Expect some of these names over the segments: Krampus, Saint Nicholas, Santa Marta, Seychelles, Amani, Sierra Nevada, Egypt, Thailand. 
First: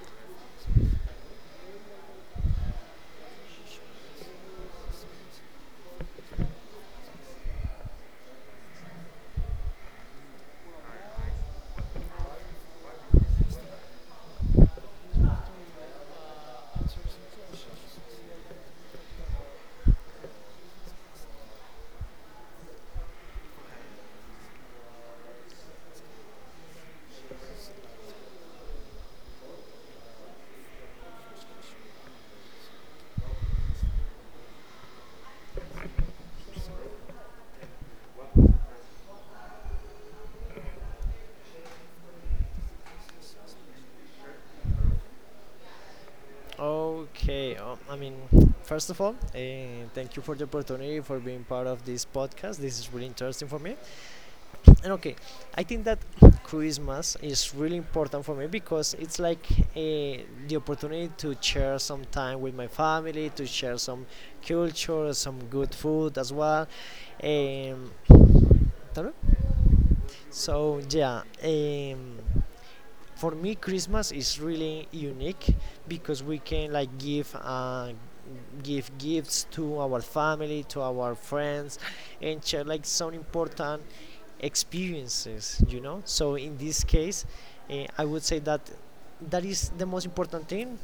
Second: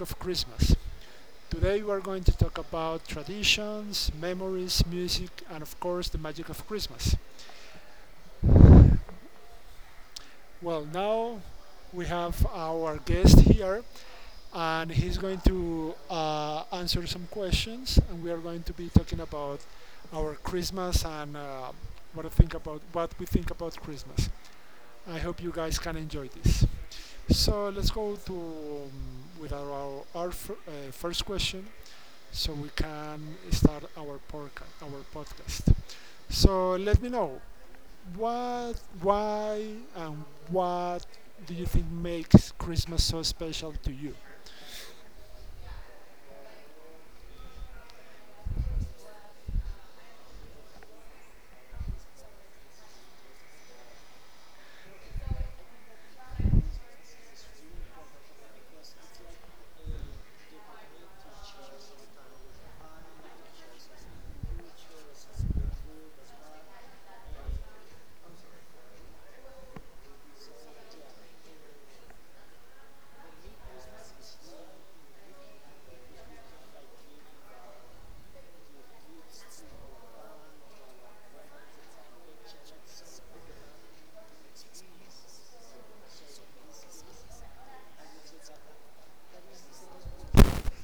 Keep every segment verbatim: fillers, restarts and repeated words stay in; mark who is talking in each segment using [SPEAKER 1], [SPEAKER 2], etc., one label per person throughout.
[SPEAKER 1] of Christmas. Today we are going to talk about traditions, memories, music, and of course, the magic of Christmas. Well, now we have our guest here, and he's going to uh, answer some questions, and we are going to be talking about our Christmas and uh, what I think about what we think about Christmas. I hope you guys can enjoy this. So let's go to um, with our, our fir- uh, first question, so we can start our podcast. Our podcast. So let me know what, why, and what do you think makes Christmas so special to you?
[SPEAKER 2] Okay, um, I mean, first of all, uh, thank you for the opportunity for being part of this podcast. This is really interesting for me. And okay, I think that Christmas is really important for me because it's like uh, the opportunity to share some time with my family, to share some culture, some good food as well. Um, so, yeah. Um, for me christmas is really unique because we can like give uh, give gifts to our family, to our friends, and share like some important experiences you know so in this case uh, I would say that that is the most important thing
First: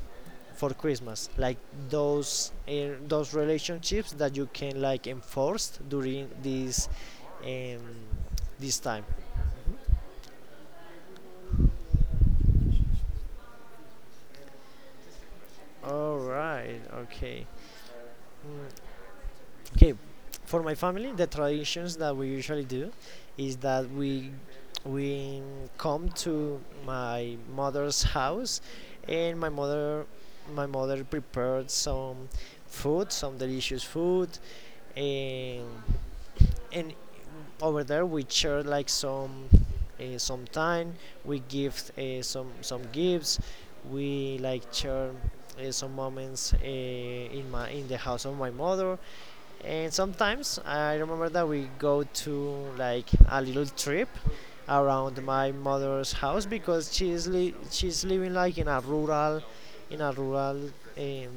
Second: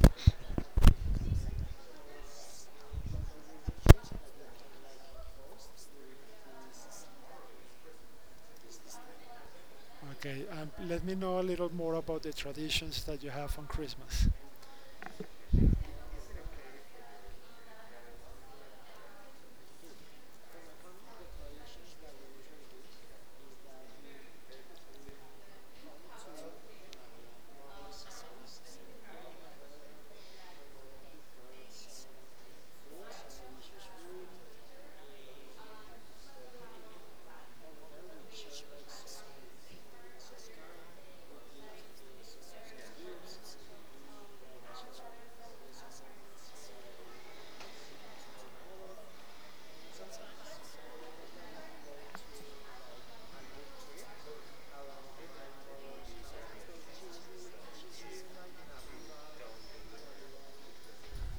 [SPEAKER 2] for christmas, like those uh, those relationships that you can like enforce during this um, this time.
[SPEAKER 1] Okay, and let me know a little more about the traditions that you have on Christmas,
[SPEAKER 2] All right. Okay. Okay, for my family, the traditions that we usually do is that we we come to my mother's house, and my mother my mother prepared some food, some delicious food, and and over there we share like some uh, some time, we give uh, some some gifts, we like share uh, some moments, uh, in my, in the house of my mother. And sometimes I remember that we go to like a little trip around my mother's house, because she's li- she's living like in a rural, in a rural um,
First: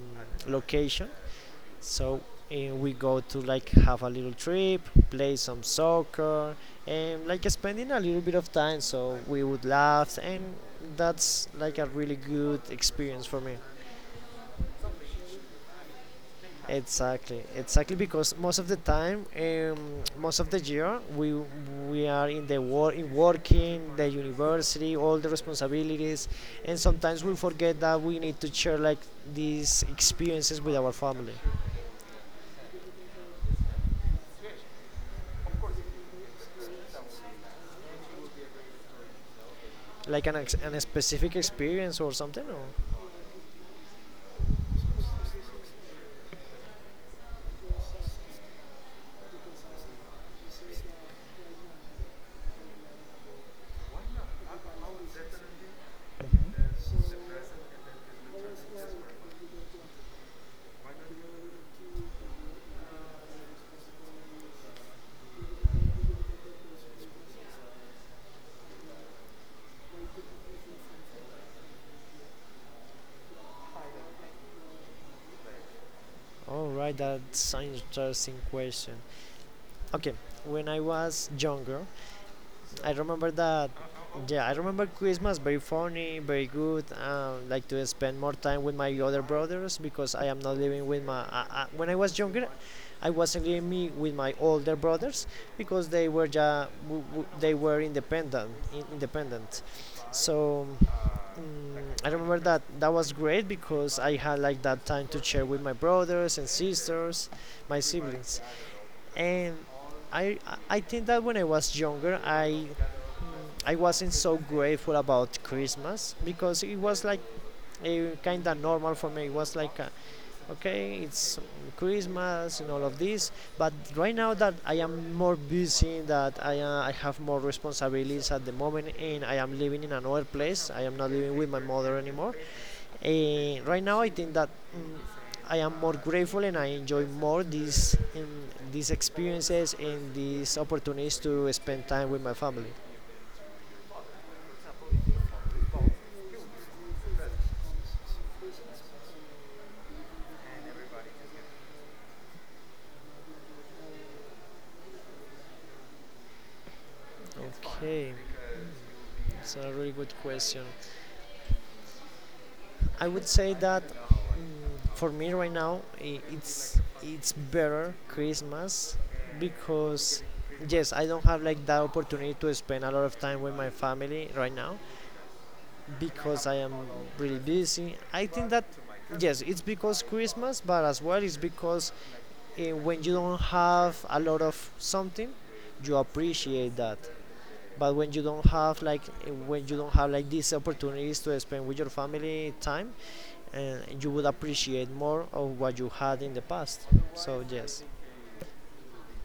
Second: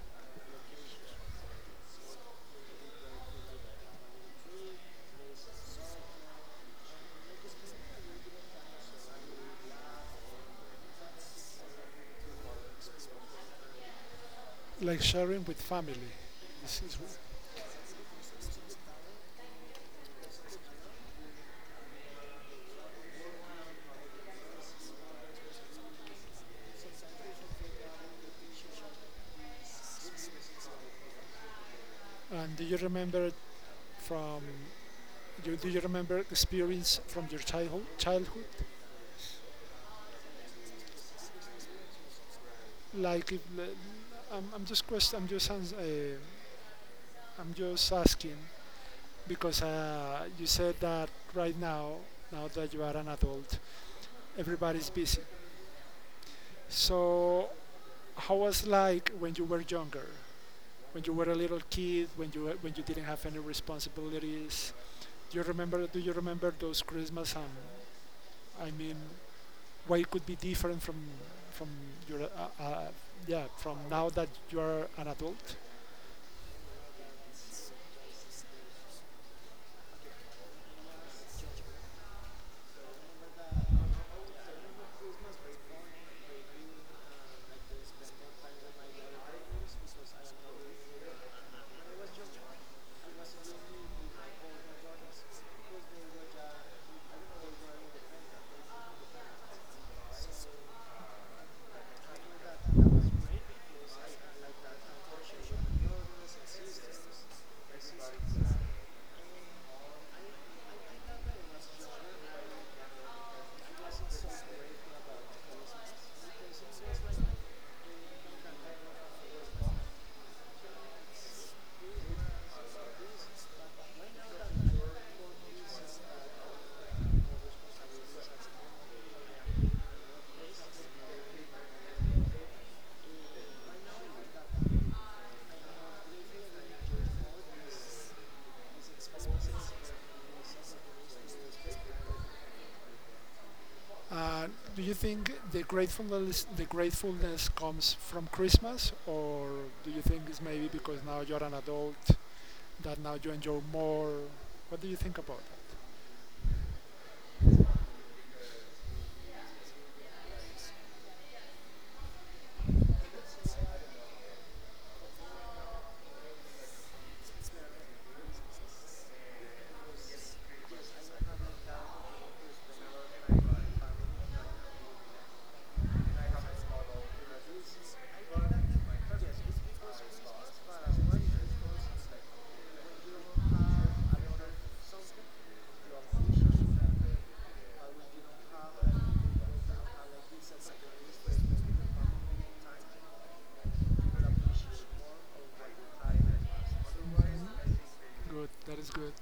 [SPEAKER 2] location. So uh, we go to like have a little trip, play some soccer, and like spending a little bit of time. So we would laugh, and that's like a really good experience for me.
[SPEAKER 1] like sharing with family. This is,
[SPEAKER 2] Exactly, exactly, because most of the time, um, most of the year, we we are in the work, in working, the university, all the responsibilities, and sometimes we forget that we need to share like these experiences with our family,
[SPEAKER 1] and do you remember from you, do you remember experience from your childhood? Childhood
[SPEAKER 2] like an ex- an specific experience or something. Or
[SPEAKER 1] like if the- I'm, I'm just quest. I'm just ans- uh, I'm just asking because uh, you said that right now, now that you are an adult, everybody's busy. So how was like when you were younger, when you were a little kid, when you when you didn't have any responsibilities? Do you remember? Do you remember those Christmas? And I mean, why it could be different from from your uh, uh, yeah from now that you are an adult?
[SPEAKER 2] all right, that's an interesting question. Okay, when I was younger, I remember that. Yeah, I remember Christmas very funny, very good. Um, like to spend more time with my other brothers, because I am not living with my. Uh, uh, when I was younger, I wasn't living me with my older brothers, because they were ja, w- w- they were independent, in- independent. So mm, I remember that that was great, because I had like that time to share with my brothers and sisters, my siblings, and I I think that when I was younger, I I wasn't so grateful about Christmas, because it was like a kind of normal for me. It was like, uh okay, it's Christmas and all of this. But right now that I am more busy, that I uh, I have more responsibilities at the moment, and I am living in another place. I am not living with my mother anymore. Uh, right now, I think that mm, I am more grateful and I enjoy more these um, these experiences and these opportunities to spend time with my family.
[SPEAKER 1] Uh, do you think the gratefulness the gratefulness comes from Christmas, or do you think it's maybe because now you're an adult that now you enjoy more? What do you think about that?
[SPEAKER 2] Okay, it's a really good question. I would say that mm, for me right now, i- it's it's better Christmas, because yes, I don't have like that opportunity to spend a lot of time with my family right now, because I am really busy. I think that yes, it's because Christmas, but as well it's because uh, when you don't have a lot of something, you appreciate that. But when you don't have like uh, when you don't have like these opportunities to spend with your family time, and you would appreciate more of what you had in the past. So yes,
[SPEAKER 1] Good, that is good.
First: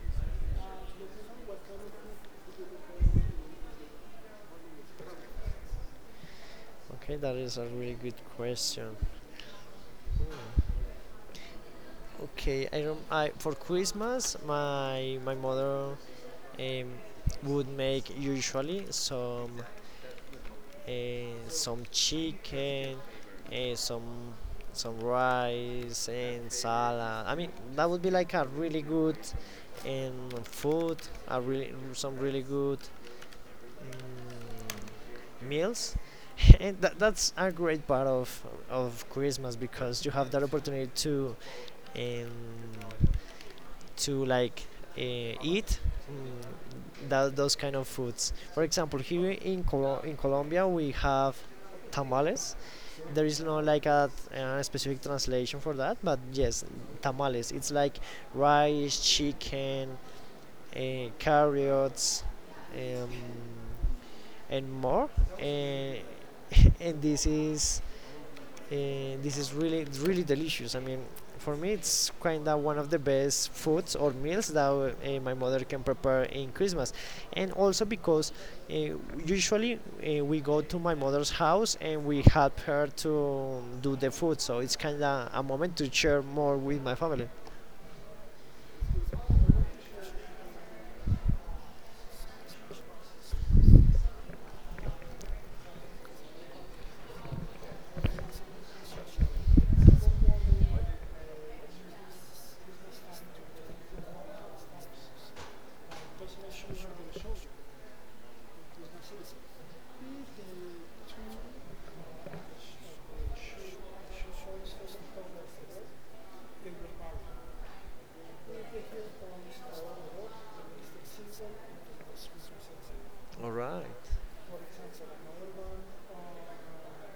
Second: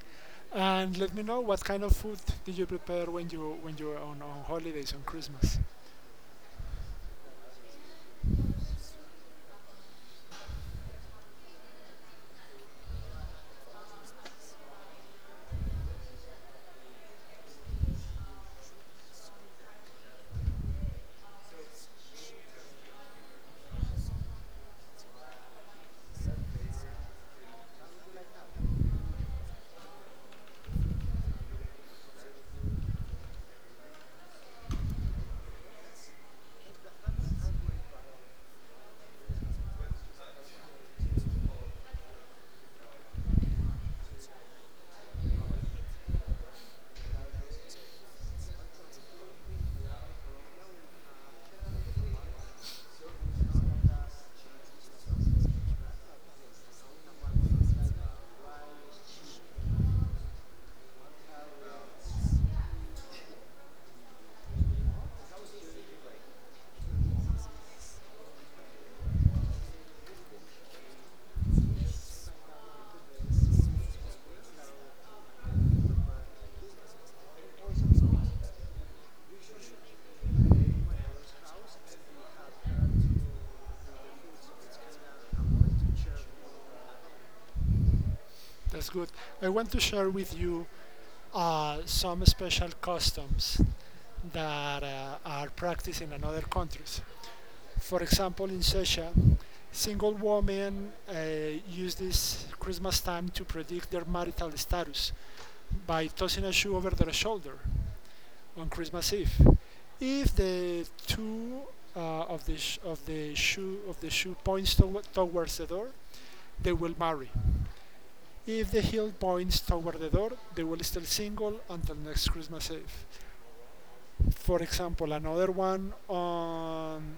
[SPEAKER 1] And let me know what kind of food did you prepare when you when you were on, on holidays on Christmas.
[SPEAKER 2] okay, that is a really good question. Okay, I, rem- I for Christmas, my my mother um, would make usually some uh, some chicken, uh, some some rice and salad. I mean that would be like a really good um, food, a really some really good mm meals. And that, that's a great part of of Christmas because you have that opportunity to um, to like uh, eat mm, that, those kind of foods. For example, here in Colo- in Colombia we have tamales. There is no like a, a specific translation for that, but yes, tamales. It's like rice, chicken, uh, carrots, um, and more. Uh, and this is and this is really really delicious. I mean, for me, it's kind of one of the best foods or meals that uh, my mother can prepare in Christmas, and also because uh, usually uh, we go to my mother's house and we help her to do the food, so it's kind of a moment to share more with my family.
[SPEAKER 1] That's good. I want to share with you uh, some special customs that uh, are practiced in other countries. For example, in Seychelles, Single women uh, use this Christmas time to predict their marital status by tossing a shoe over their shoulder on Christmas Eve. If the two uh, of the sh- of the shoe of the shoe points to- towards the door, they will marry. If the heel points toward the door, they will stay single until next Christmas Eve.
[SPEAKER 2] All right.
[SPEAKER 1] For example, another one on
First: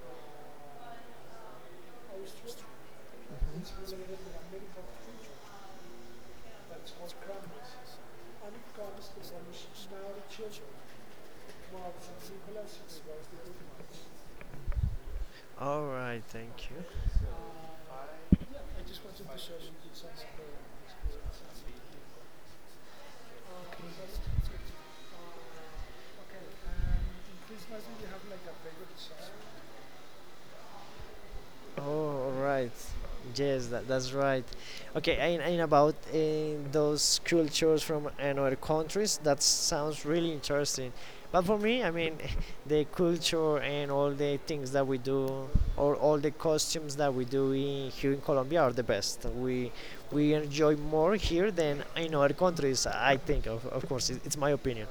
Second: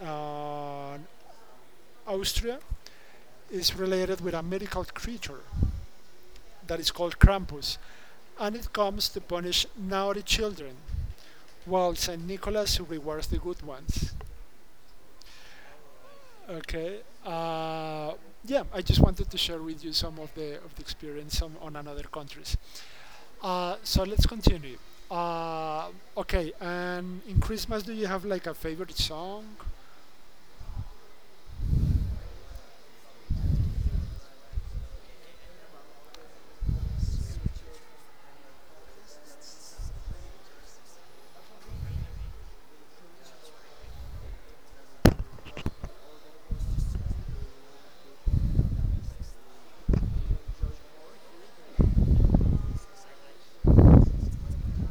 [SPEAKER 1] on Austria is related with a mythical creature that is called Krampus, and it comes to punish naughty children, while Saint Nicholas rewards the good ones.
[SPEAKER 2] All right. Thank you.
[SPEAKER 1] Okay. Uh, yeah, I just wanted to share with you some of the of the experience on, on another countries. Uh, so let's continue. Uh, okay, and in Christmas, do you have like a favorite song?
[SPEAKER 2] Oh, right, yes, that, that's right. Okay, and, and about uh, those cultures from another countries, that sounds really interesting. But for me, I mean, the culture and all the things that we do, or all the costumes that we do in, here in Colombia are the best. We we enjoy more here than in other countries. I think, of, of course, it, it's my opinion.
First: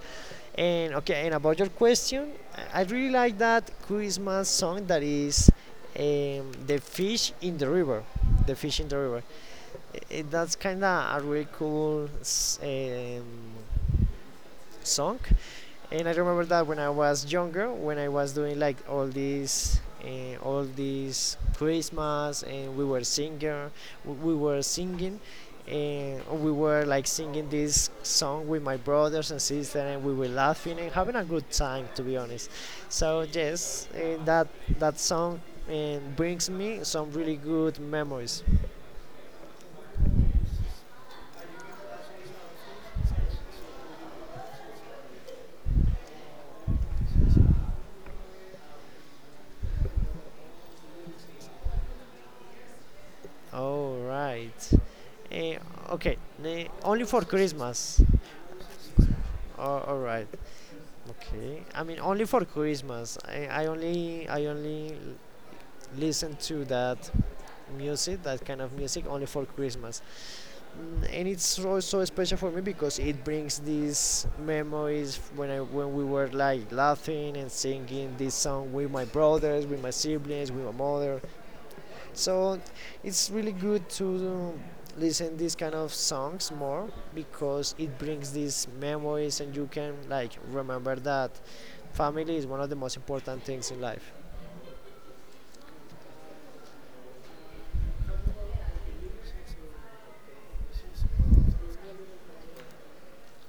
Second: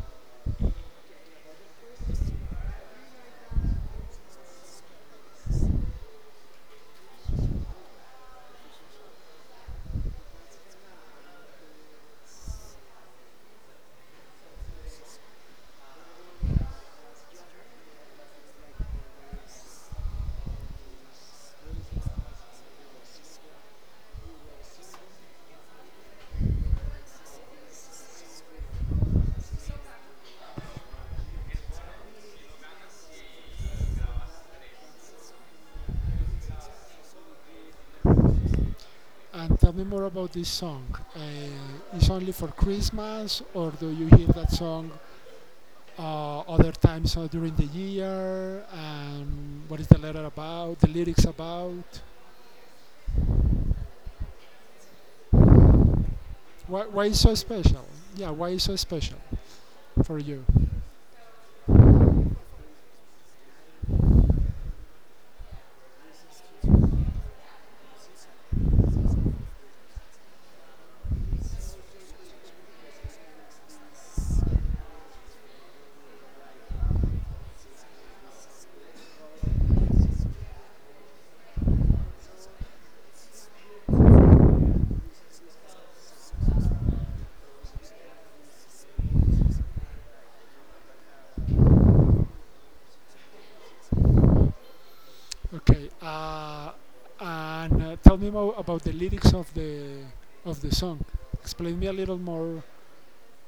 [SPEAKER 2] And okay, and about your question, I really like that Christmas song that is um, the fish in the river, the fish in the river. I- I- that's kind of a really cool s- um, song, and I remember that when I was younger, when I was doing like all these, uh, all these Christmas, and we were singing, we were singing, and we were like singing this song with my brothers and sisters, and we were laughing and having a good time, to be honest. So yes, uh, that that song and brings me some really good memories.
[SPEAKER 1] And tell me more about this song. Uh, it's only for Christmas, or do you hear that song uh, other times uh, during the year, and what is the letter about, the lyrics about.
[SPEAKER 2] All right. Eh, okay. Eh,
[SPEAKER 1] Why,
[SPEAKER 2] only
[SPEAKER 1] why is
[SPEAKER 2] for
[SPEAKER 1] so special?
[SPEAKER 2] Christmas.
[SPEAKER 1] Yeah, why is so special
[SPEAKER 2] Oh, all
[SPEAKER 1] for
[SPEAKER 2] right.
[SPEAKER 1] you?
[SPEAKER 2] Okay, I mean only for Christmas. I, I only I only l- listen to that music, that kind of music, only for Christmas. Mm, And it's also special for me because it brings these memories when I when we were like laughing and singing this song with my brothers, with my siblings, with my mother. So it's really good to listen these kind of songs more, because it brings these memories and you can like remember that family is one of the most important things in life.
[SPEAKER 1] Okay, uh, and uh, tell me more about the lyrics of the of the song. Explain me a little more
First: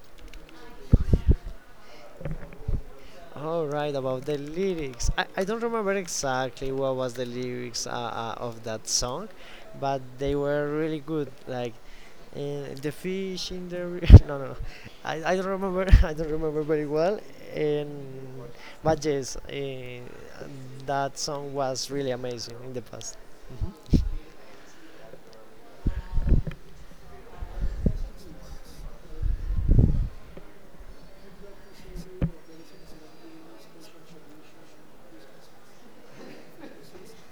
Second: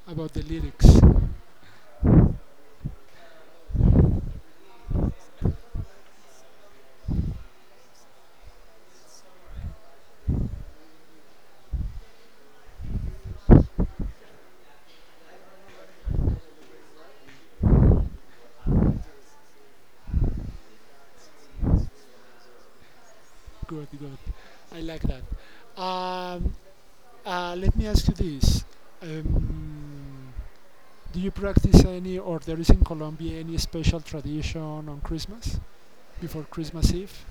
[SPEAKER 1] about the lyrics.
[SPEAKER 2] All right, about the lyrics. I, I don't remember exactly what was the lyrics uh, uh, of that song, but they were really good. Like uh, the fish in the ri- no, no, no. I, I don't remember, I don't remember very well. And but yes, uh, that song was really amazing in the past.
[SPEAKER 1] Good, good. I like that. Um, uh, let me ask you this: um, Do you practice any, or there is in Colombia any special tradition on Christmas? Before Christmas Eve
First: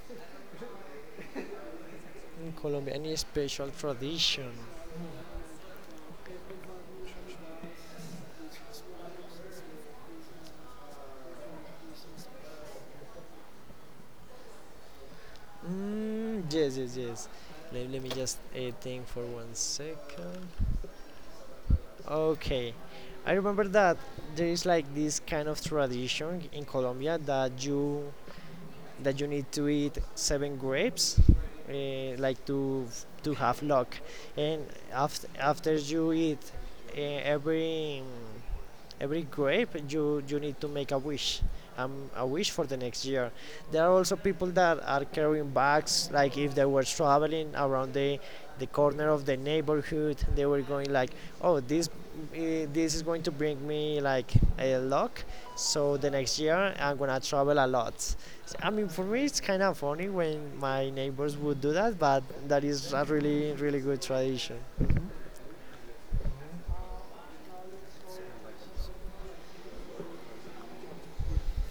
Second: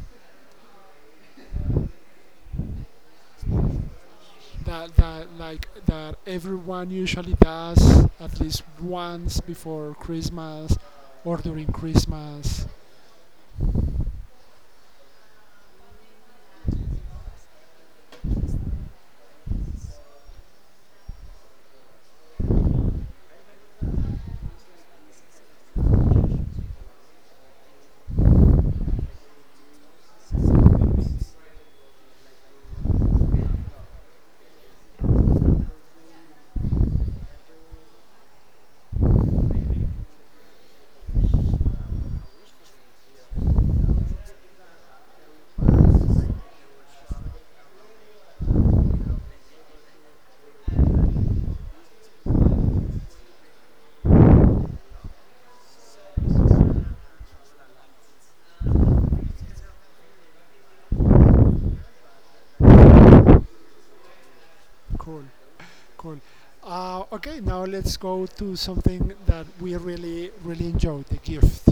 [SPEAKER 2] In Colombia, any special tradition?
[SPEAKER 1] that, that like that everyone usually does at least once before Christmas or during Christmas.
[SPEAKER 2] Mm, yes, yes, yes. Let, let me just uh, think for one second. Okay, I remember that there is like this kind of tradition in Colombia that you that you need to eat seven grapes, uh, like to to have luck, and after after you eat uh, every every grape you you need to make a wish, um, a wish for the next year. There are also people that are carrying bags like if they were traveling around the the corner of the neighborhood. They were going like, oh this eh, this is going to bring me like a luck, so the next year I'm gonna travel a lot. So, I mean for me it's kind of funny when my neighbors would do that, but that is a really really good tradition.
[SPEAKER 1] Cool, cool. Uh, okay, now let's go to something that we really really enjoy: the gift.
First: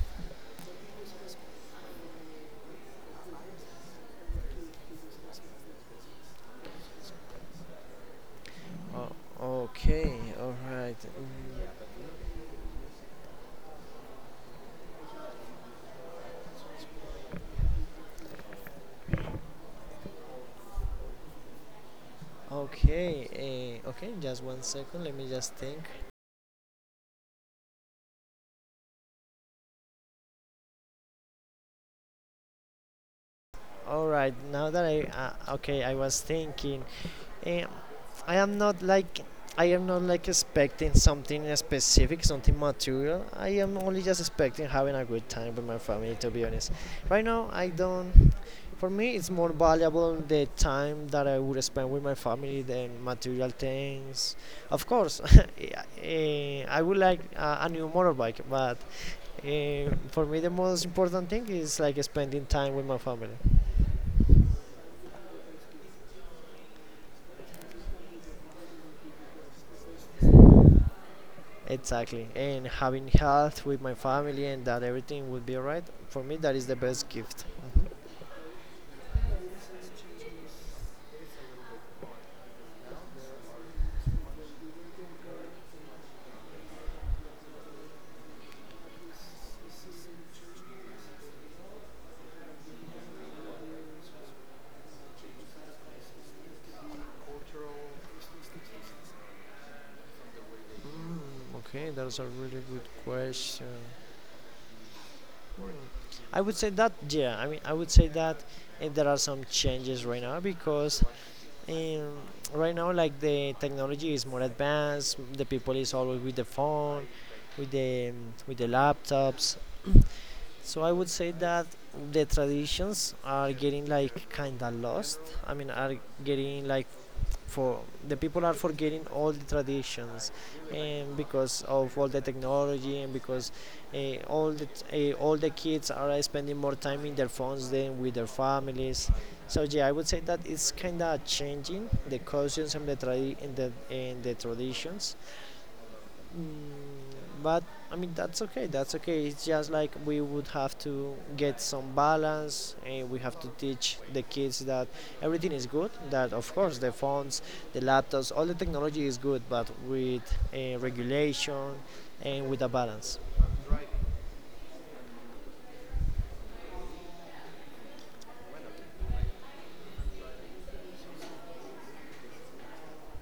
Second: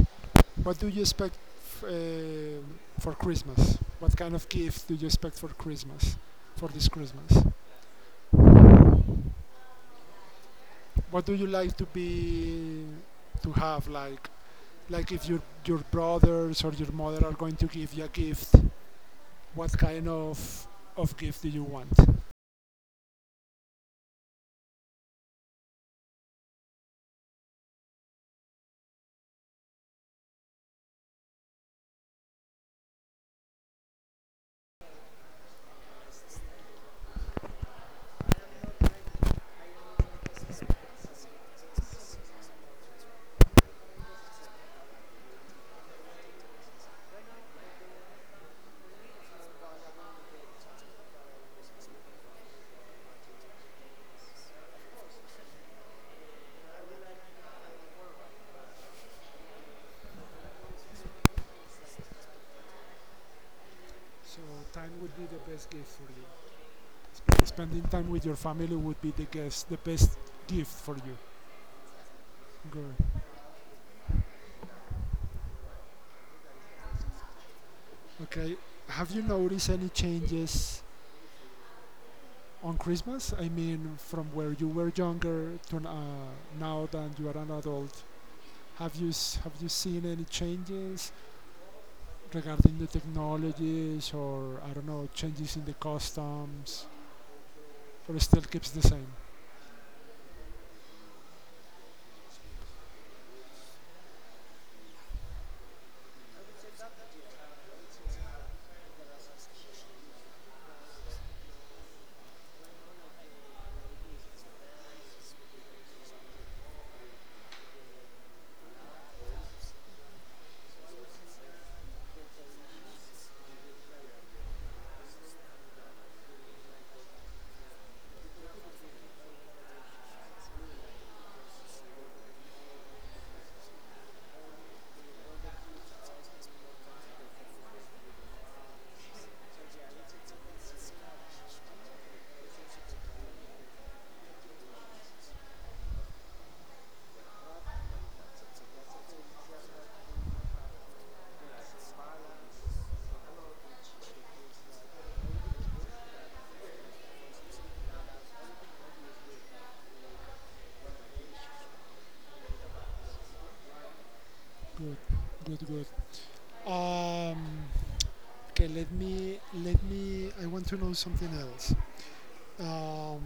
[SPEAKER 1] What do you expect f- uh, for Christmas? What kind of gift do you expect for Christmas? For this Christmas,
[SPEAKER 2] Oh, okay, all right.
[SPEAKER 1] what do you like to
[SPEAKER 2] Mm,
[SPEAKER 1] be to have like like if your your brothers or your mother are going to give you a gift, what kind of of gift do you want?
[SPEAKER 2] Okay, uh, okay, just one second. Let me just think. All right, now that I uh, okay, I was thinking. Um, I am not like I am not like expecting something specific, something material. I am only just expecting having a good time with my family. To be honest, right now I don't. For me, it's more valuable the time that I would spend with my family than material things. Of course, eh, I would like uh, a new motorbike, but Uh, for me, the most important thing is like spending time with my family.
[SPEAKER 1] So time would be the best gift for you. Sp- Spending time with your family would be the guess, the best gift for you.
[SPEAKER 2] Exactly, and
[SPEAKER 1] Good.
[SPEAKER 2] having health with my family and that everything would be alright. For me, that is the best gift. Mhm.
[SPEAKER 1] Okay. Have you noticed any changes on Christmas? I mean, from where you were younger to uh, now that you are an adult, have you s- have you seen any changes regarding the technologies or I don't know changes in the customs? But it still keeps the same.
[SPEAKER 2] Okay, that's a really good question. I would say that yeah. I mean, I would say that uh, there are some changes right now because um, right now like the technology is more advanced. The people is always with the phone, with the with the laptops. So I would say that the traditions are getting like kind of lost. I mean, are getting like for the people are forgetting all the traditions, and because of all the technology, and because uh, all the t- uh, all the kids are uh, spending more time in their phones than with their families. So yeah, I would say that it's kind of changing the customs and the tra- and the, and the traditions. Mm, but I mean that's okay. That's okay. It's just like we would have to get some balance, and we have to teach the kids that everything is good. That, of course, the phones, the laptops, all the technology is good, but with uh, regulation and with a balance.
[SPEAKER 1] Good, good, good. Um, okay, let me let me. I want to know something else. Um,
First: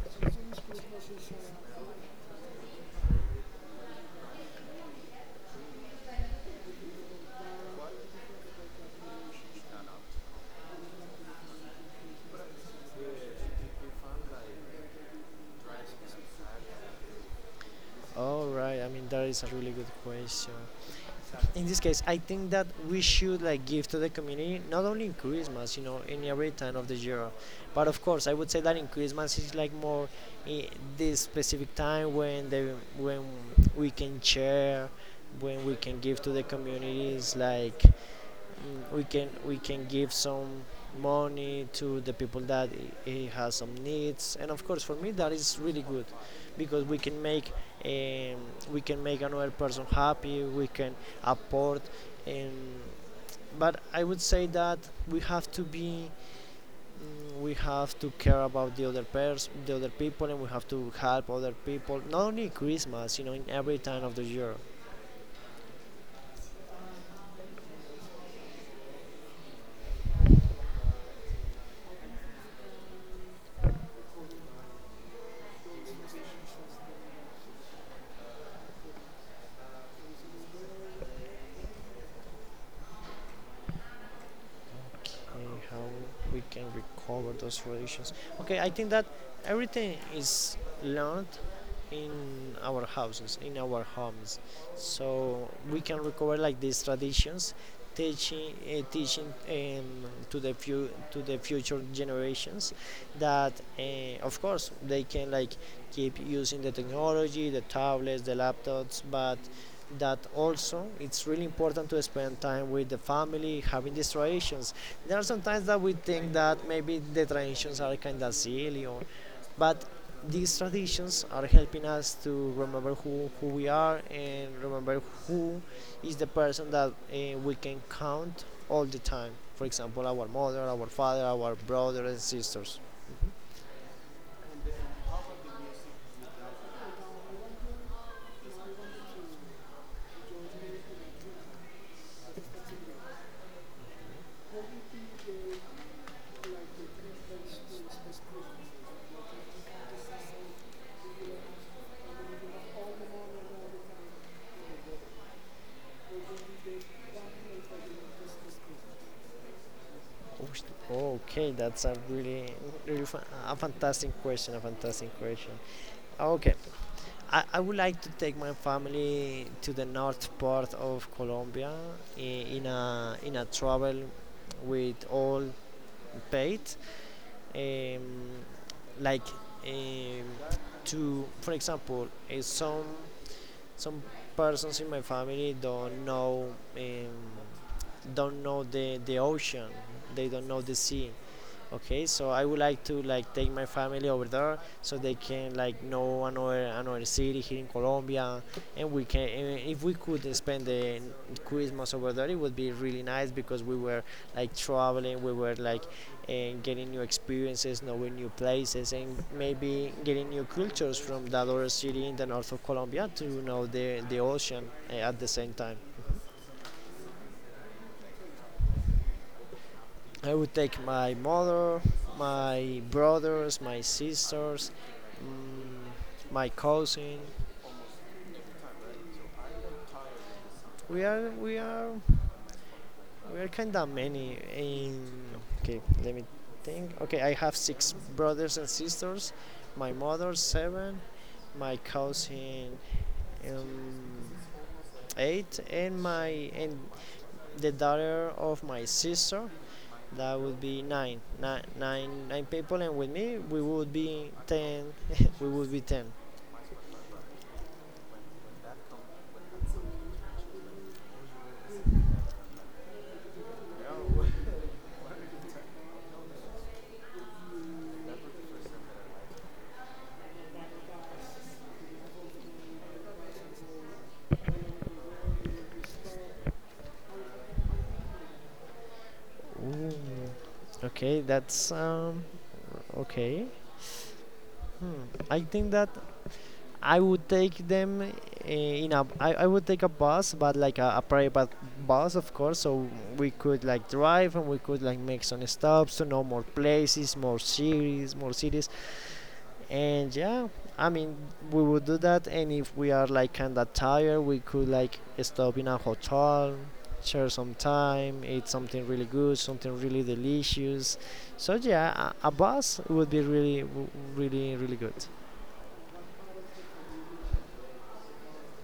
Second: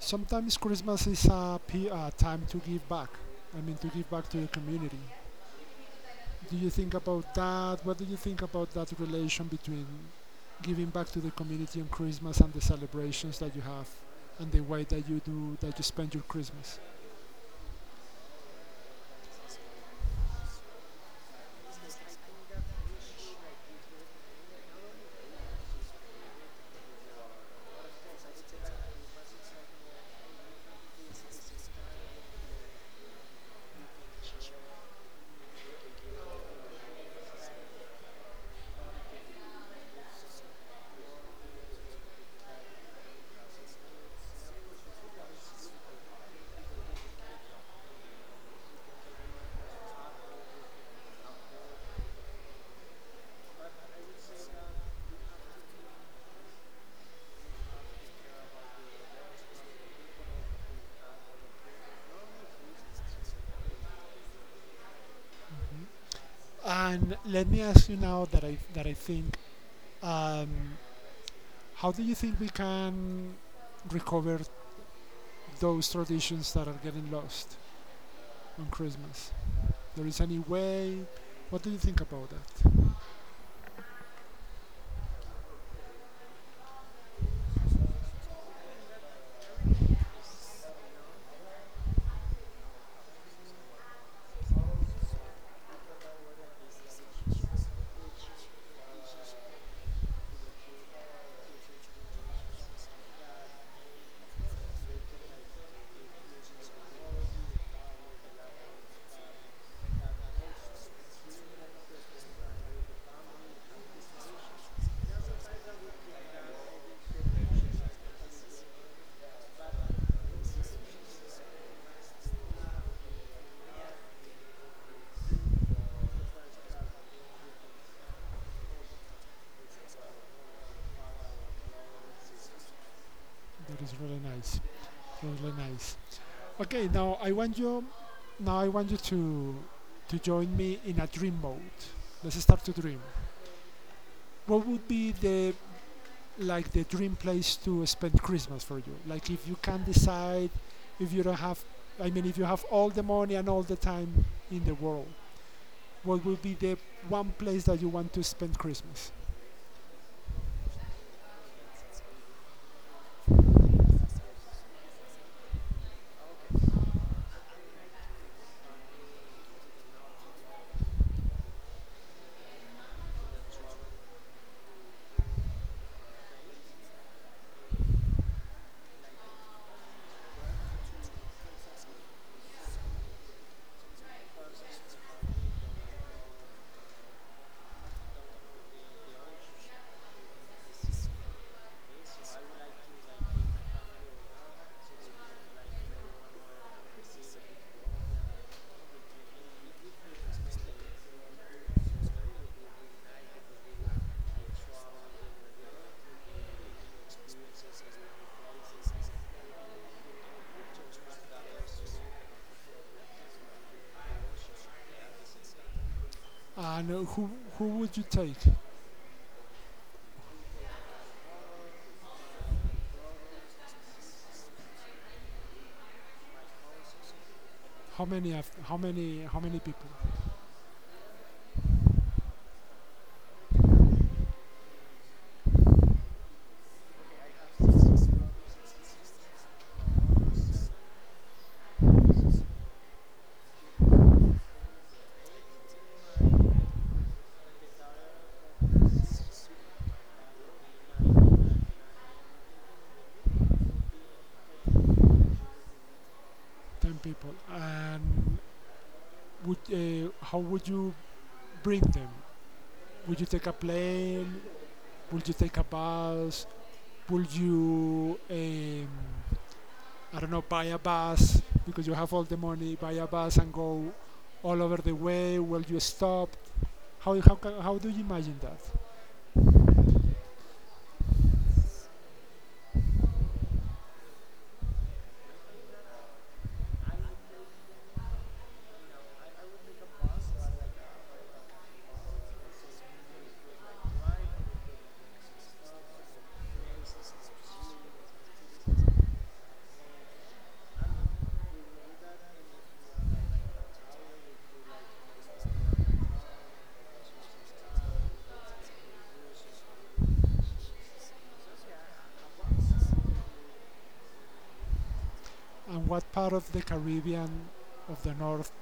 [SPEAKER 1] sometimes Christmas is a, p- a time to give back. I mean, to give back to the community. Do you think about that? What do you think about that relation between giving back to the community on Christmas and the celebrations that you have, and the way that you do that you spend your Christmas?
[SPEAKER 2] All right. I mean, that is a really good question. In this case, I think that we should like give to the community not only in Christmas, you know, in every time of the year. But of course, I would say that in Christmas is like more, I, this specific time when the when we can share, when we can give to the communities, like, mm, we can we can give some money to the people that i- i- has some needs. And of course, for me, that is really good because we can make um, we can make another person happy. We can support. And but I would say that we have to be, mm, we have to care about the other person, the other people, and we have to help other people not only Christmas, you know in every time of the year.
[SPEAKER 1] Mm-hmm. And let me ask you now that I that I think, um, How do you think we can recover those traditions that are getting lost on Christmas? There is any way? What do you think about that?
[SPEAKER 2] And how we can recover those traditions. Okay, I think that everything is learned in our houses, in our homes, so we can recover like these traditions, teaching uh, teaching um, to the few to the future generations that, uh, of course, they can like keep using the technology, the tablets, the laptops, but that also it's really important to spend time with the family having these traditions. There are sometimes that we think that maybe the traditions are kind of silly, or, but these traditions are helping us to remember who, who we are, and remember who is the person that uh, we can count all the time. For example, our mother, our father, our brothers and sisters.
[SPEAKER 1] That is really nice. Really nice. Okay, now I want you now I want you to to join me in a dream mode. Let's start to dream. What would be the like the dream place to spend Christmas for you? Like if you can decide, if you don't have, I mean, if you have all the money and all the time in the world, what would be the one place that you want to spend Christmas?
[SPEAKER 2] Oh, okay, that's a really, really fa- a fantastic question. A fantastic question. Okay, I, I would like to take my family to the north part of Colombia, in, in a in a travel with all paid, um, like, um, to, for example, uh, some some persons in my family don't know, um, don't know the the ocean, they don't know the sea. Okay, so I would like to like take my family over there so they can like know another another city here in Colombia, and we can and if we could spend the Christmas over there, it would be really nice because we were like traveling, we were like, and getting new experiences, knowing new places, and maybe getting new cultures from that other city in the north of Colombia to know the the ocean, eh, at the same time.
[SPEAKER 1] And uh, who who would you take?
[SPEAKER 2] I would take my mother, my brothers, my sisters, mm, my cousin.
[SPEAKER 1] How many how many how many people?
[SPEAKER 2] We are we are we are kind of many. In, okay, let me think. Okay, I have six brothers and sisters. My mother seven, my cousin, um, eight, and my and the daughter of my sister. That would be nine, nine, nine, nine people, and with me we would be ten. We would be ten.
[SPEAKER 1] Ten people. And would uh, how would you bring them? Would you take a plane? Would you take a bus? Would you um, I don't know buy a bus because you have all the money? Buy a bus and go all over the way. Will you stop? How how how do you imagine that?
[SPEAKER 2] Ooh. Okay, that's um, okay. Hmm. I think that I would take them uh, in a. I, I would take a bus, but like a, a private bus, of course. So we could like drive, and we could like make some stops to know more places, more cities, more cities. And yeah, I mean, we would do that. And if we are like kinda tired, we could like stop in a hotel, share some time, eat something really good, something really delicious. So yeah, a, a bus would be really w- really, really good.
[SPEAKER 1] And what part of the Caribbean of the north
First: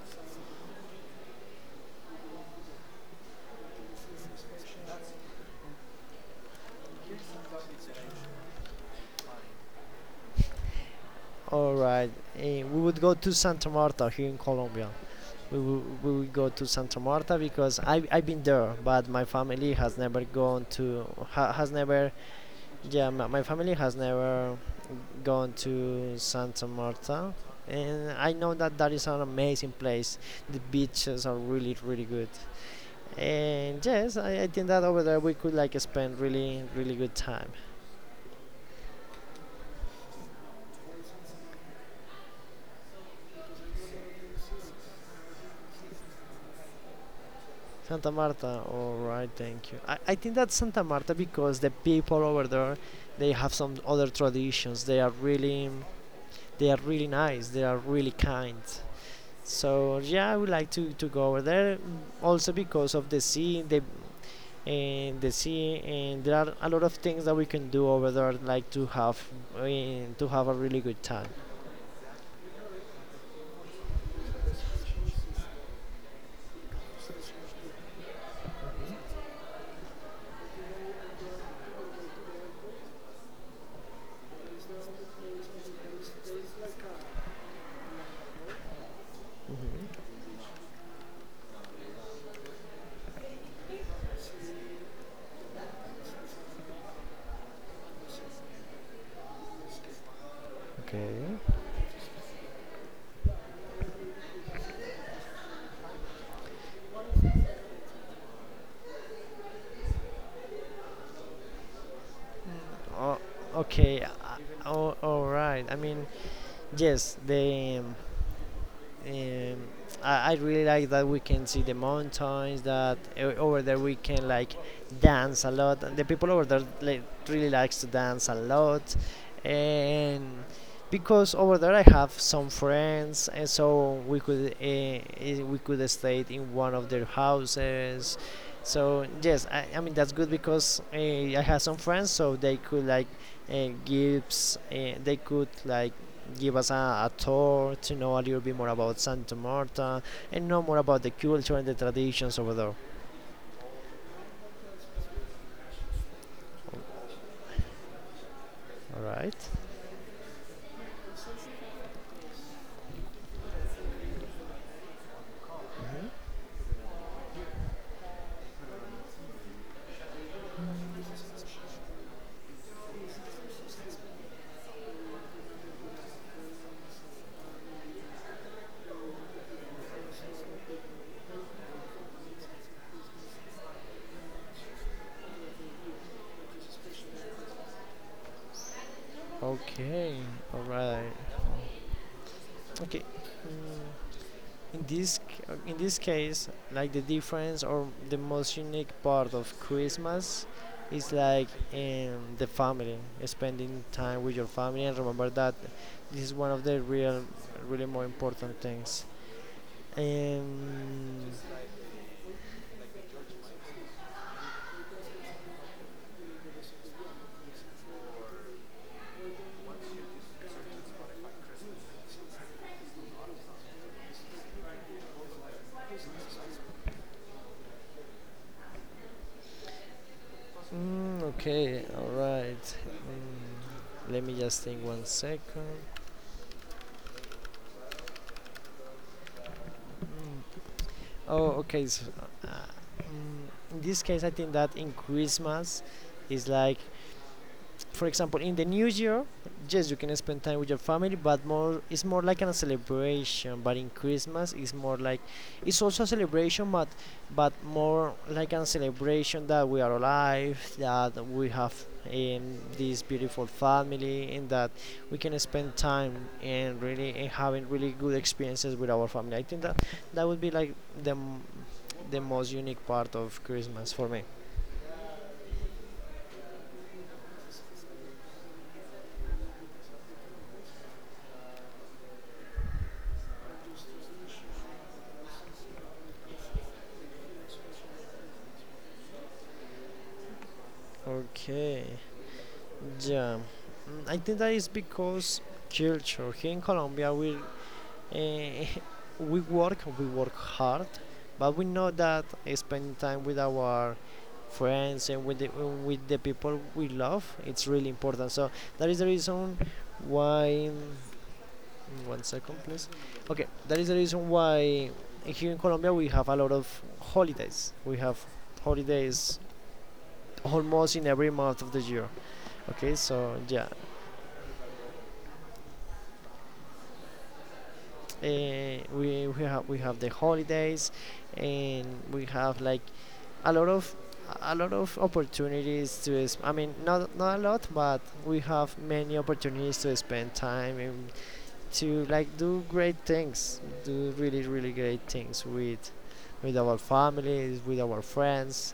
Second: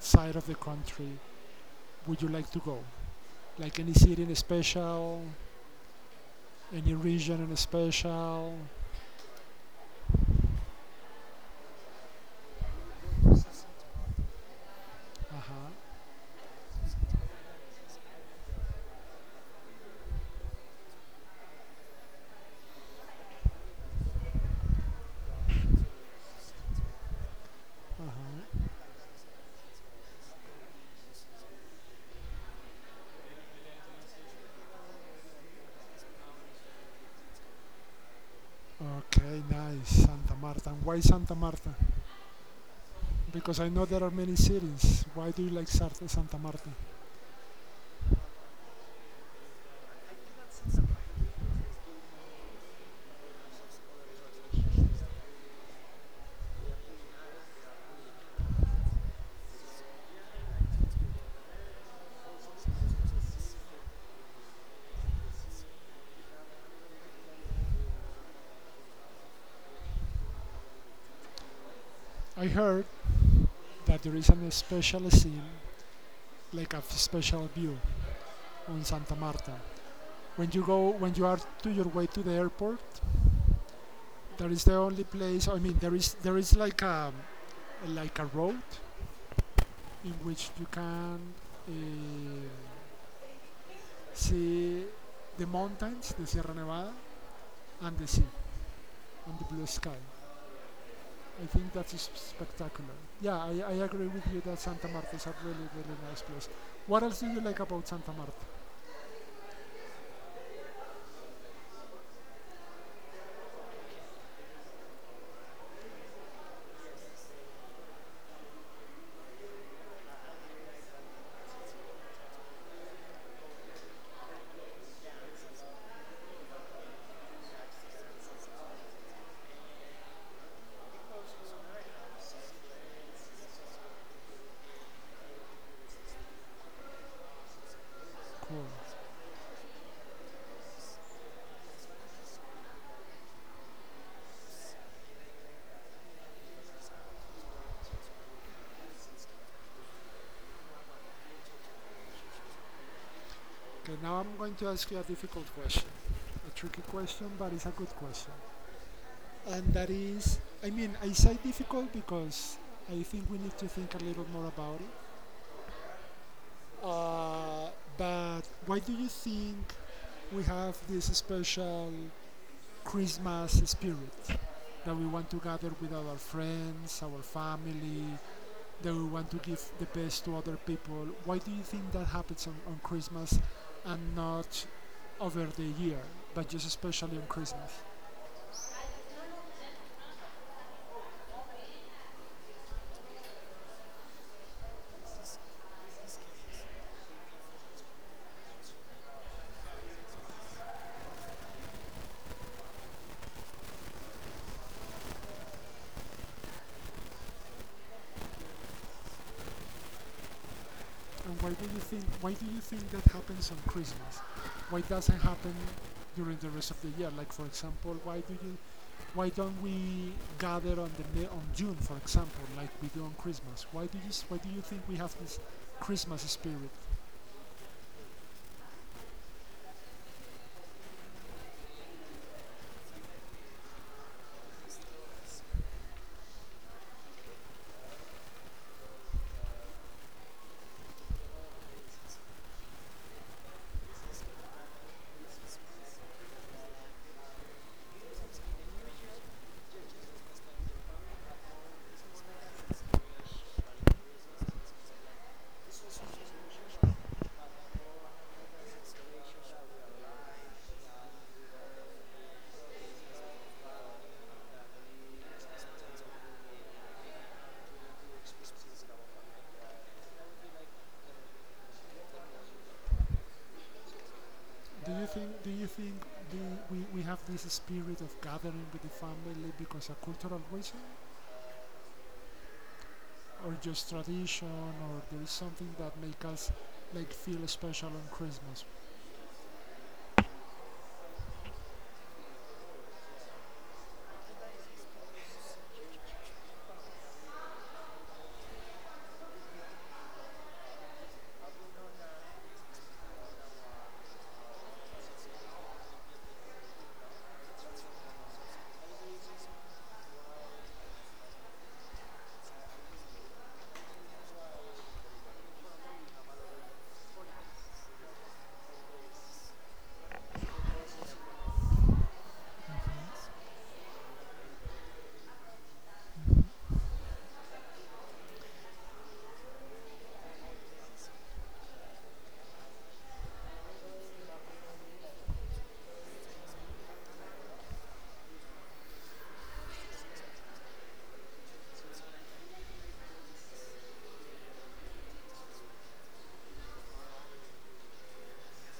[SPEAKER 1] side of the country would you like to go? Like any city in special, any region in special?
[SPEAKER 2] All right, and we would go to Santa Marta here in Colombia.
[SPEAKER 1] Uh
[SPEAKER 2] we
[SPEAKER 1] huh.
[SPEAKER 2] will, we will go to Santa Marta because I, I've been there, but my family has never gone to ha, has never, yeah, my, my family has never gone to Santa Marta, and
[SPEAKER 1] Uh
[SPEAKER 2] I know
[SPEAKER 1] huh.
[SPEAKER 2] that that is an amazing place. The beaches are really, really good. And yes, I, I think that over there we could like spend really, really good time.
[SPEAKER 1] Okay, nice. Santa Marta. And Why Santa Marta? Because I know there are many cities. Why do you like Sar- Santa Marta?
[SPEAKER 2] Santa Marta, all right, thank you. I, I think that's Santa Marta because the people over there, they have some other traditions. They are really, they are really nice. They are really kind. So yeah, I would like to, to go over there, mm, also because of the sea, the and the sea, and there are a lot of things that we can do over there like to have uh, to have a really good time.
[SPEAKER 1] I heard that there is a special scene, like a special view on Santa Marta. When you go, when you are to your way to the airport, there is the only place. I mean, there is there is like a like a road in which you can uh, see the mountains, the Sierra Nevada, and the sea, and the blue sky.
[SPEAKER 2] Okay.
[SPEAKER 1] I think that is spectacular. Yeah, I, I agree with you that Santa Marta is a really, really nice place. What else do you like about Santa Marta?
[SPEAKER 2] oh, okay uh, oh, all right, I mean, yes the um, Um, I, I really like that we can see the mountains. That o- over there we can like dance a lot. And the people over there like, really likes to dance a lot, and because over there I have some friends, and so we could uh, eh, we could stay in one of their houses.
[SPEAKER 1] Cool.
[SPEAKER 2] So yes, I, I mean that's good because uh, I have some friends, so they could like uh, gives uh, they could like give us a, a tour to know a little bit more about Santa Marta, and know more about the culture and the traditions over there.
[SPEAKER 1] Okay, now I'm going to ask you a difficult question. A tricky question, but it's a good question.
[SPEAKER 2] All right.
[SPEAKER 1] And that is, I mean, I say difficult because I think we need to think a little more about it. Uh, but why do you think we have this special Christmas spirit that we want to gather with our friends, our family, that we want to give the best to other people. Why do you think that happens on, on Christmas and not over the year, but just especially on Christmas?
[SPEAKER 2] Okay. All right. Okay. Mm, In this c- in this case, like the difference or the most unique part of Christmas is like, um, the family, spending time with your family, and remember that this is one of the real, really more important things. Um,
[SPEAKER 1] And why do you think why do you think that happens on Christmas? Why doesn't happen during the rest of the year? Like for example, why do you Why don't we gather on the on June, for example, like we do on Christmas? Why do you why do you think we have this Christmas spirit?
[SPEAKER 2] Mm, okay, alright. Mm, let me just think one second. Mm, oh, okay. So, uh, mm, in this case, I think that in Christmas is like, for example, in the new year, yes, you can spend time with your family, but more, it's more like a celebration. But in Christmas it's more like, it's also a celebration, but but more like a celebration that we are alive, that we have, um, this beautiful family, and that we can spend time, and really and having really good experiences with our family. I think that that would be like the m- the most unique part of Christmas for me.
[SPEAKER 1] Do you think do you think do we, we have this spirit of gathering with the family because a cultural reason, or just tradition, or there is something that make us like feel special on Christmas?
[SPEAKER 2] Okay. Yeah. Mm, I think that is because culture, here in Colombia we, uh, we work, we work hard, but we know that uh, spending time with our friends and with the, with the people we love, it's really important. So that is the reason why. Mm, one second, please. Okay, that is the reason why here in Colombia we have a lot of holidays. We have holidays almost in every month of the year. Okay, so yeah. uh, we, we have we have the holidays, and we have like a lot of, a lot of opportunities to sp- I mean, not not a lot, but we have many opportunities to spend time, and to like do great things, do really, really great things with with our families, with our friends,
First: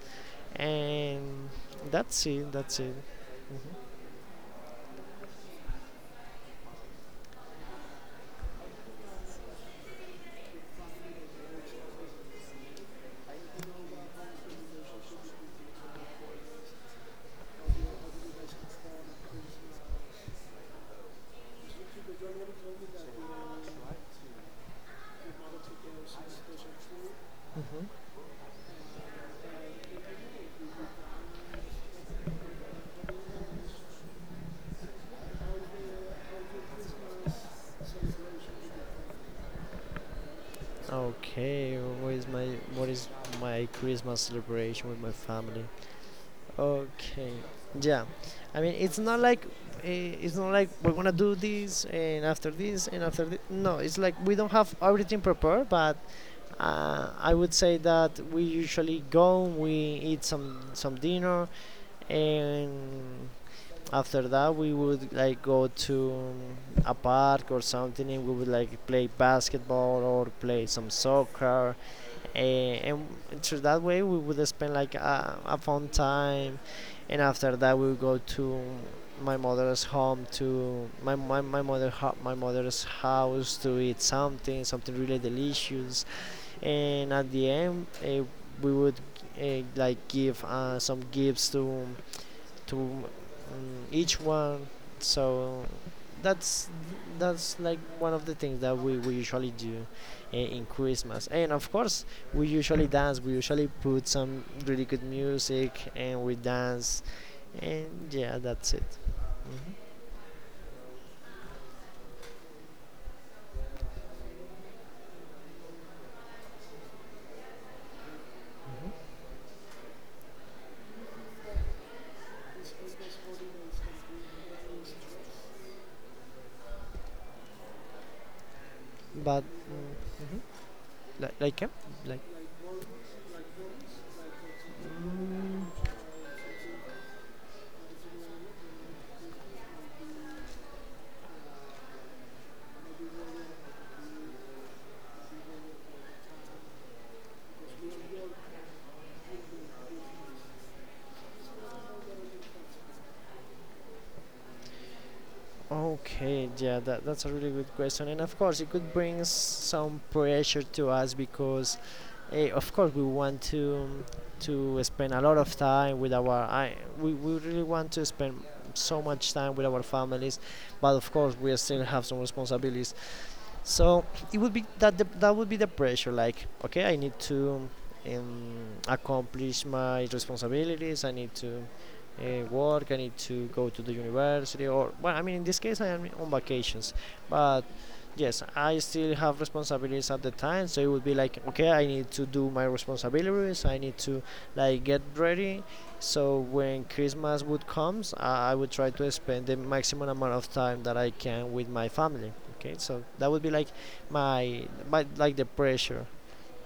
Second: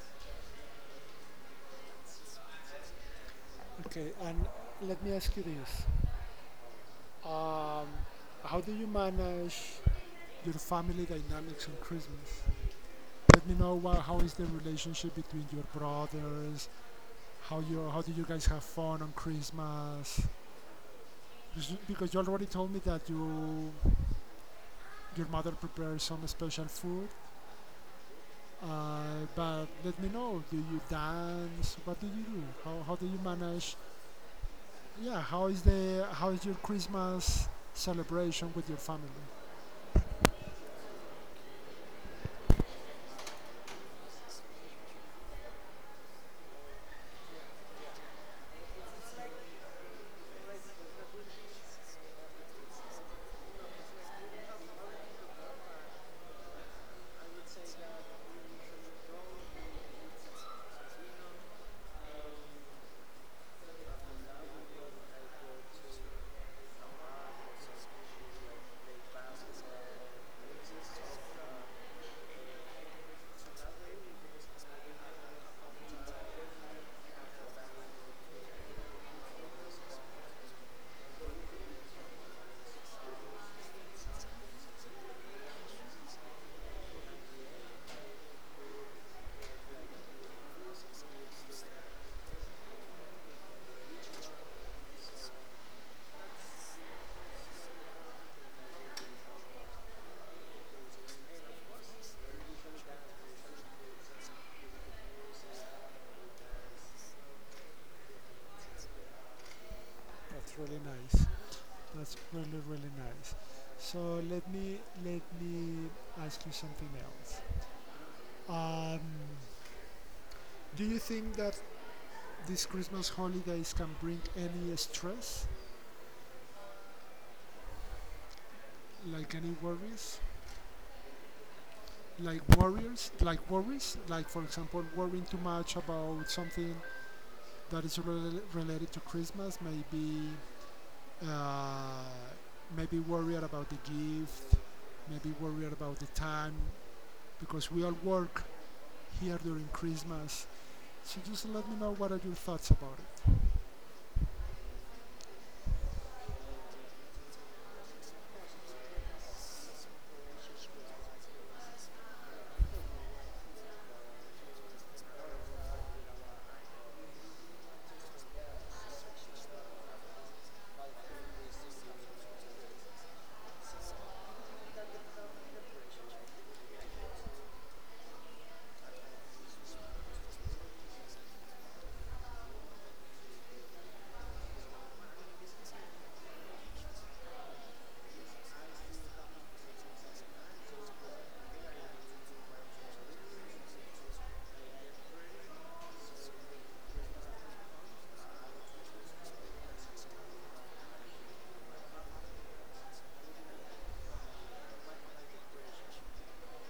[SPEAKER 2] and that's it, that's it. Mhm.
[SPEAKER 1] Okay, and let me ask you this. Um, how do you manage Your family dynamics on Christmas. Let me know uh, how is the relationship between your brothers. How you how do you guys have fun on Christmas? Because you- Because you already told me that you your mother prepares some special food. Uh, but let me know. Do you dance? What do you do? How how do you manage? Yeah. How is the how is your Christmas celebration with your family?
[SPEAKER 2] Okay, what is my what is my Christmas celebration with my family. Okay. Yeah. I mean, it's not like, uh, it's not like we're gonna do this, and after this, and after this. No, it's like we don't have everything prepared, but uh, I would say that we usually go, we eat some some dinner, and after that we would like go to a park or something, and we would like play basketball or play some soccer, and, and so that way we would spend like a, a fun time, and after that we would go to my mother's home to my my, my mother ho- my mother's house to eat something, something really delicious. And at the end, uh, we would uh, like give uh, some gifts to to um, each one. So that's that's like one of the things that we, we usually do i- in Christmas. And of course, we usually dance. We usually put some really good music, and we dance. And yeah, that's it. Mhm.
[SPEAKER 1] That's really nice. That's really really nice. So let me let me ask you something else. Um, Do you think that these Christmas holidays can bring any stress, like
[SPEAKER 2] But
[SPEAKER 1] any
[SPEAKER 2] mm,
[SPEAKER 1] worries,
[SPEAKER 2] mhm. Li- like, eh? like
[SPEAKER 1] like worries, like worries, like for example, worrying too much about something that is rel- related to Christmas, maybe, uh, maybe worried about the gift, maybe worried about the time, because we all work here during Christmas. So just let me know what are your thoughts about it.
[SPEAKER 2] Okay, yeah, that, that's a really good question, and of course it could bring s- some pressure to us because, eh, of course, we want to to spend a lot of time with our. I, we, we really want to spend so much time with our families, but of course we still have some responsibilities. So it would be that the, that would be the pressure. Like, okay, I need to, um, accomplish my responsibilities. I need to uh, work. I need to go to the university. Or well, I mean, in this case, I am on vacations, but yes, I still have responsibilities at the time. So it would be like, okay, I need to do my responsibilities. I need to like get ready. So when Christmas would comes, I, I would try to spend the maximum amount of time that I can with my family. Okay, so that would be like my my like the pressure.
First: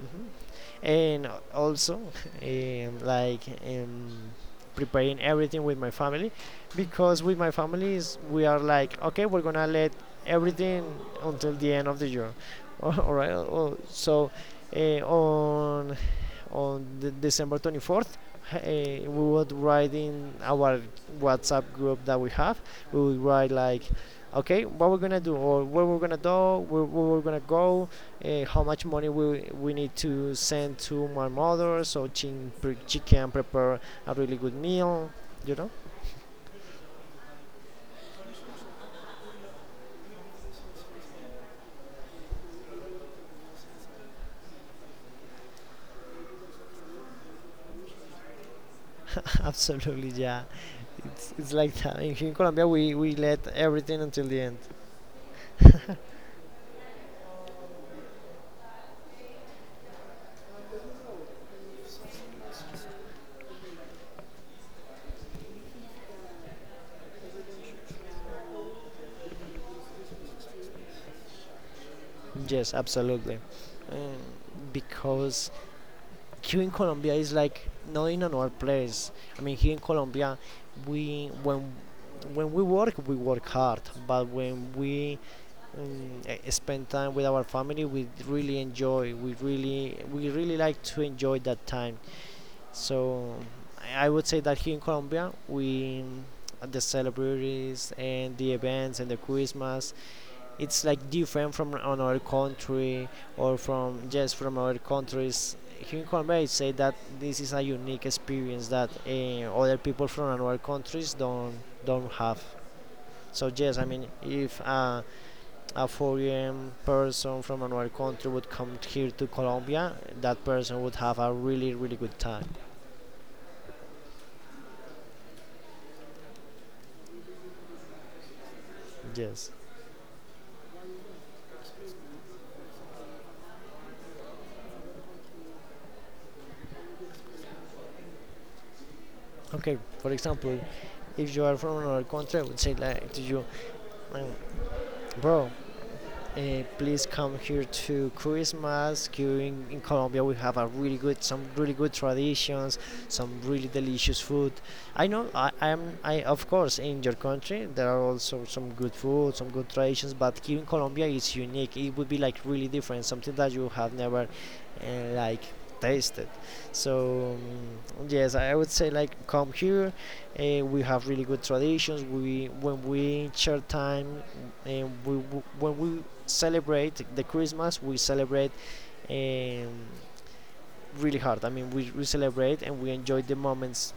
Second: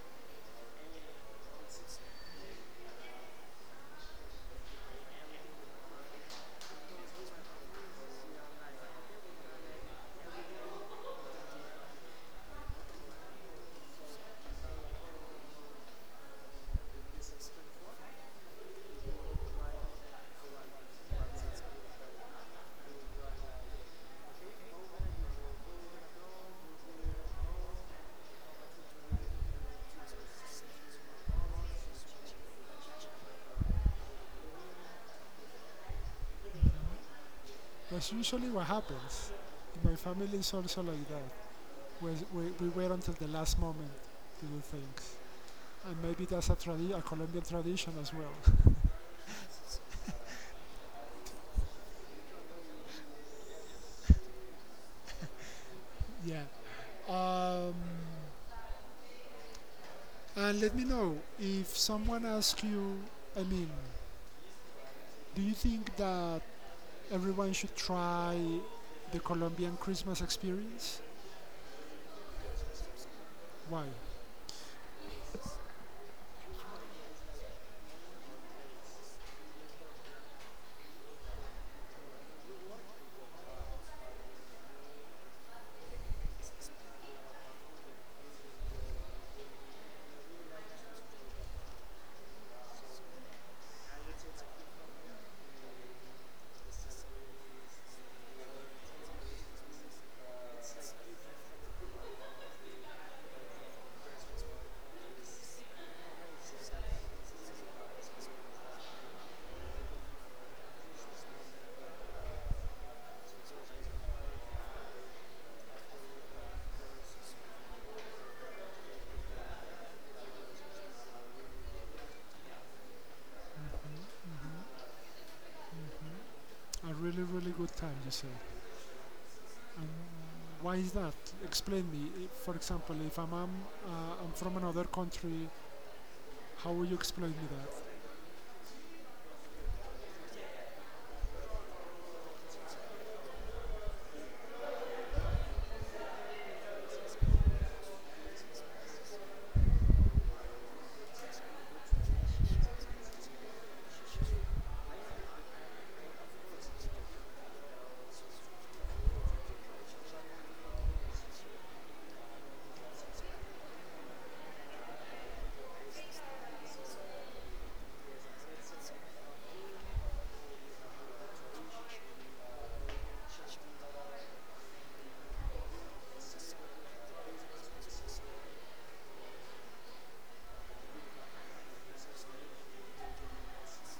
[SPEAKER 2] Mhm. And al- also, um, like um, preparing everything with my family, because with my families we are like, okay, we're gonna let everything until the end of the year. All right. oh, So uh, on on the December twenty-fourth, uh, we would write in our WhatsApp group that we have. We would write like, okay, what we're gonna do, or where we're gonna do, where, where we're gonna go, uh, how much money we we need to send to my mother so she, she can prepare a really good meal you know
[SPEAKER 1] That's usually what happens. My family is also like that. we, we wait until the last moment to do things. And maybe that's a, tradi- a Colombian tradition as well.
[SPEAKER 2] Absolutely, yeah, it's, it's like that. in, in Colombia we, we let everything until the end.
[SPEAKER 1] Yeah. Um, and let me know if someone asks you, I mean, do you think that everyone should try the Colombian Christmas experience?
[SPEAKER 2] Yes, absolutely.
[SPEAKER 1] Why?
[SPEAKER 2] um, because here in Colombia is like not in another place. I mean, here in Colombia we when when we work we work hard, but when we um, eh, spend time with our family we really enjoy. We really we really like to enjoy that time. So I would say that here in Colombia we, um, the celebrities and the events and the Christmas, it's like different from another country, or from just from other countries. Here in Colombia I say that this is a unique experience that uh, other people from another countries don't don't have. So yes, I mean if uh, a foreign person from another country would come here to Colombia, that person would have a really, really good time.
[SPEAKER 1] Mm-hmm. Mm-hmm. A really, really good time, you say.
[SPEAKER 2] Yes.
[SPEAKER 1] And why is that? Explain me. If, for example, if I'm, um, uh, I'm from another country, how will you explain me that?
[SPEAKER 2] Okay, for example, if you are from another country, I would say like to you, um, bro, Uh, please come here to Christmas. Here in, in Colombia, we have a really good, some really good traditions, some really delicious food. I know, I am, I of course, in your country there are also some good food, some good traditions, but here in Colombia it's unique. It would be like really different, something that you have never, uh, like tasted. So um, yes, I would say like come here. Uh, we have really good traditions. We when we share time, and we w- when we celebrate the Christmas, we celebrate um, really hard. I mean, we, we celebrate and we enjoy the moments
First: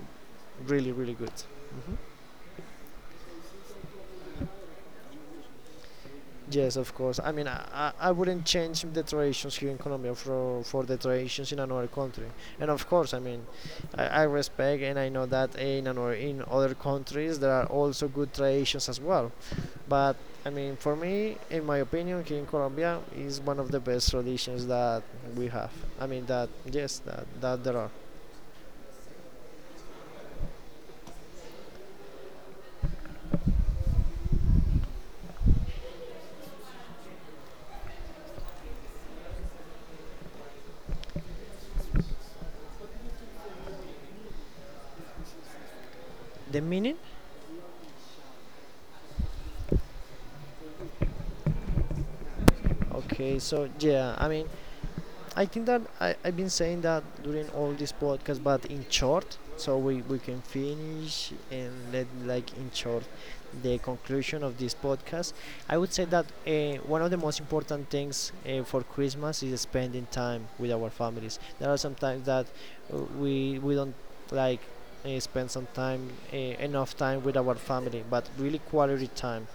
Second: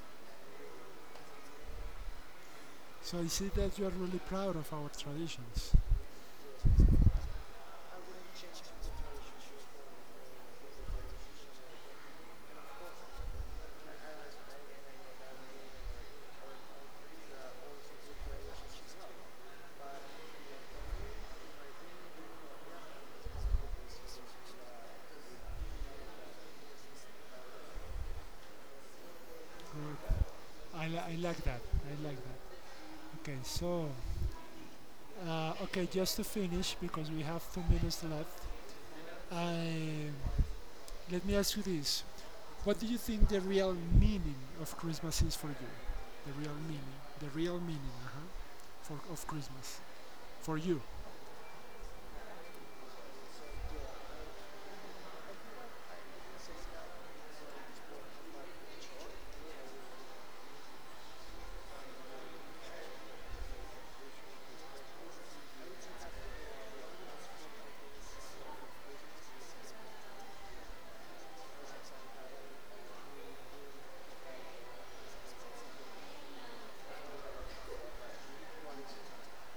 [SPEAKER 2] really, really good. Mhm.
[SPEAKER 1] So you see that you are really proud of our traditions.
[SPEAKER 2] Yes, of course. I mean, I, I I wouldn't change the traditions here in Colombia for, for the traditions in another country. And of course, I mean, I, I respect and I know that in another, in other countries there are also good traditions as well. But I mean, for me, in my opinion, here in Colombia is one of the best traditions that we have. I mean that yes, that that there are.
[SPEAKER 1] Good. I, li- I like that. I like that. Okay, so uh, okay, just to finish because we have two minutes left. I, Let me ask you this: What do you think the real meaning of Christmas is for you? The real
[SPEAKER 2] The
[SPEAKER 1] meaning,
[SPEAKER 2] meaning?
[SPEAKER 1] the real meaning, uh-huh, for of Christmas for you.
[SPEAKER 2] Okay, so yeah, I mean I think that I, I've been saying that during all this podcast, but in short, so we, we can finish and let like in short the conclusion of this podcast. I would say that uh, one of the most important things uh, for Christmas is spending time with our families. There are some times that uh, we we don't like uh, spend some time uh, enough time with our family, but really quality time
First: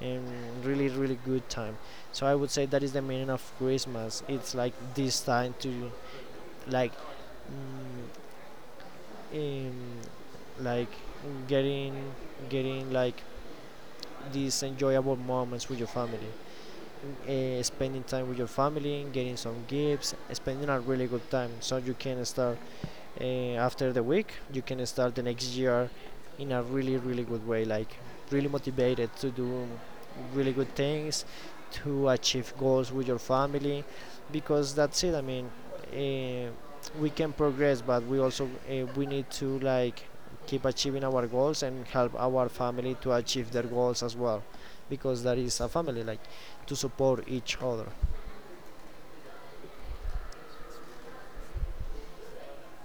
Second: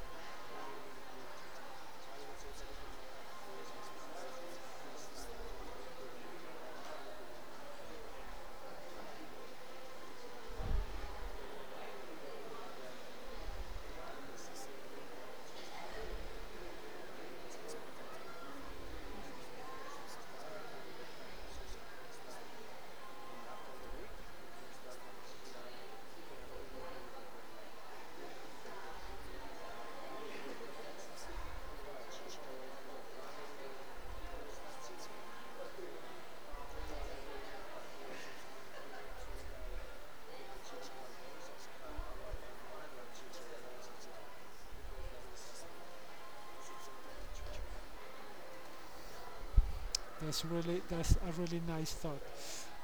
[SPEAKER 2] and really really good time. So I would say that is the meaning of Christmas. It's like this time to like mm, um, like getting getting like these enjoyable moments with your family, uh, spending time with your family, getting some gifts, spending a really good time so you can start uh, after the week you can start the next year in a really really good way, like really motivated to do really good things, to achieve goals with your family. Because that's it, I mean uh, we can progress, but we also uh, we need to like keep achieving our goals and help our family to achieve their goals as well, because that is a family, like to support each other.
[SPEAKER 1] That's really that's a really nice thought.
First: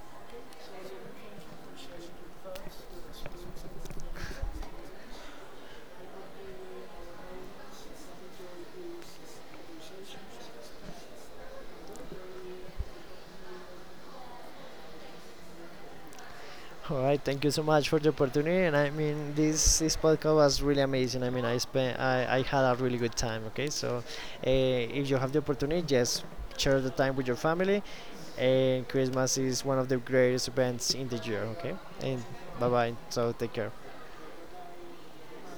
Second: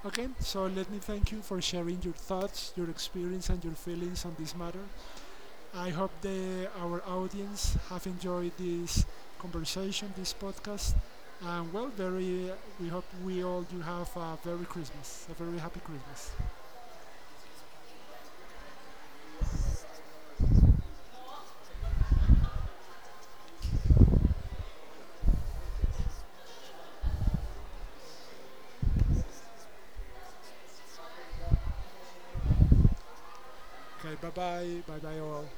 [SPEAKER 1] Okay, so let me thank you for sharing your thoughts, your experience, and your feelings on this matter. I hope the, our audience have enjoyed this conversation, this podcast, and well, very. We hope we all do have a very Christmas, a very happy Christmas.
[SPEAKER 2] All right, thank you so much for the opportunity, and I mean this this podcast was really amazing. I mean i spent i, I had a really good time. Okay, so uh, if you have the opportunity, just share the time with your family, and Christmas is one of the greatest events in the year. Okay, and bye bye. So take care.
[SPEAKER 1] Okay, bye bye, bye bye all.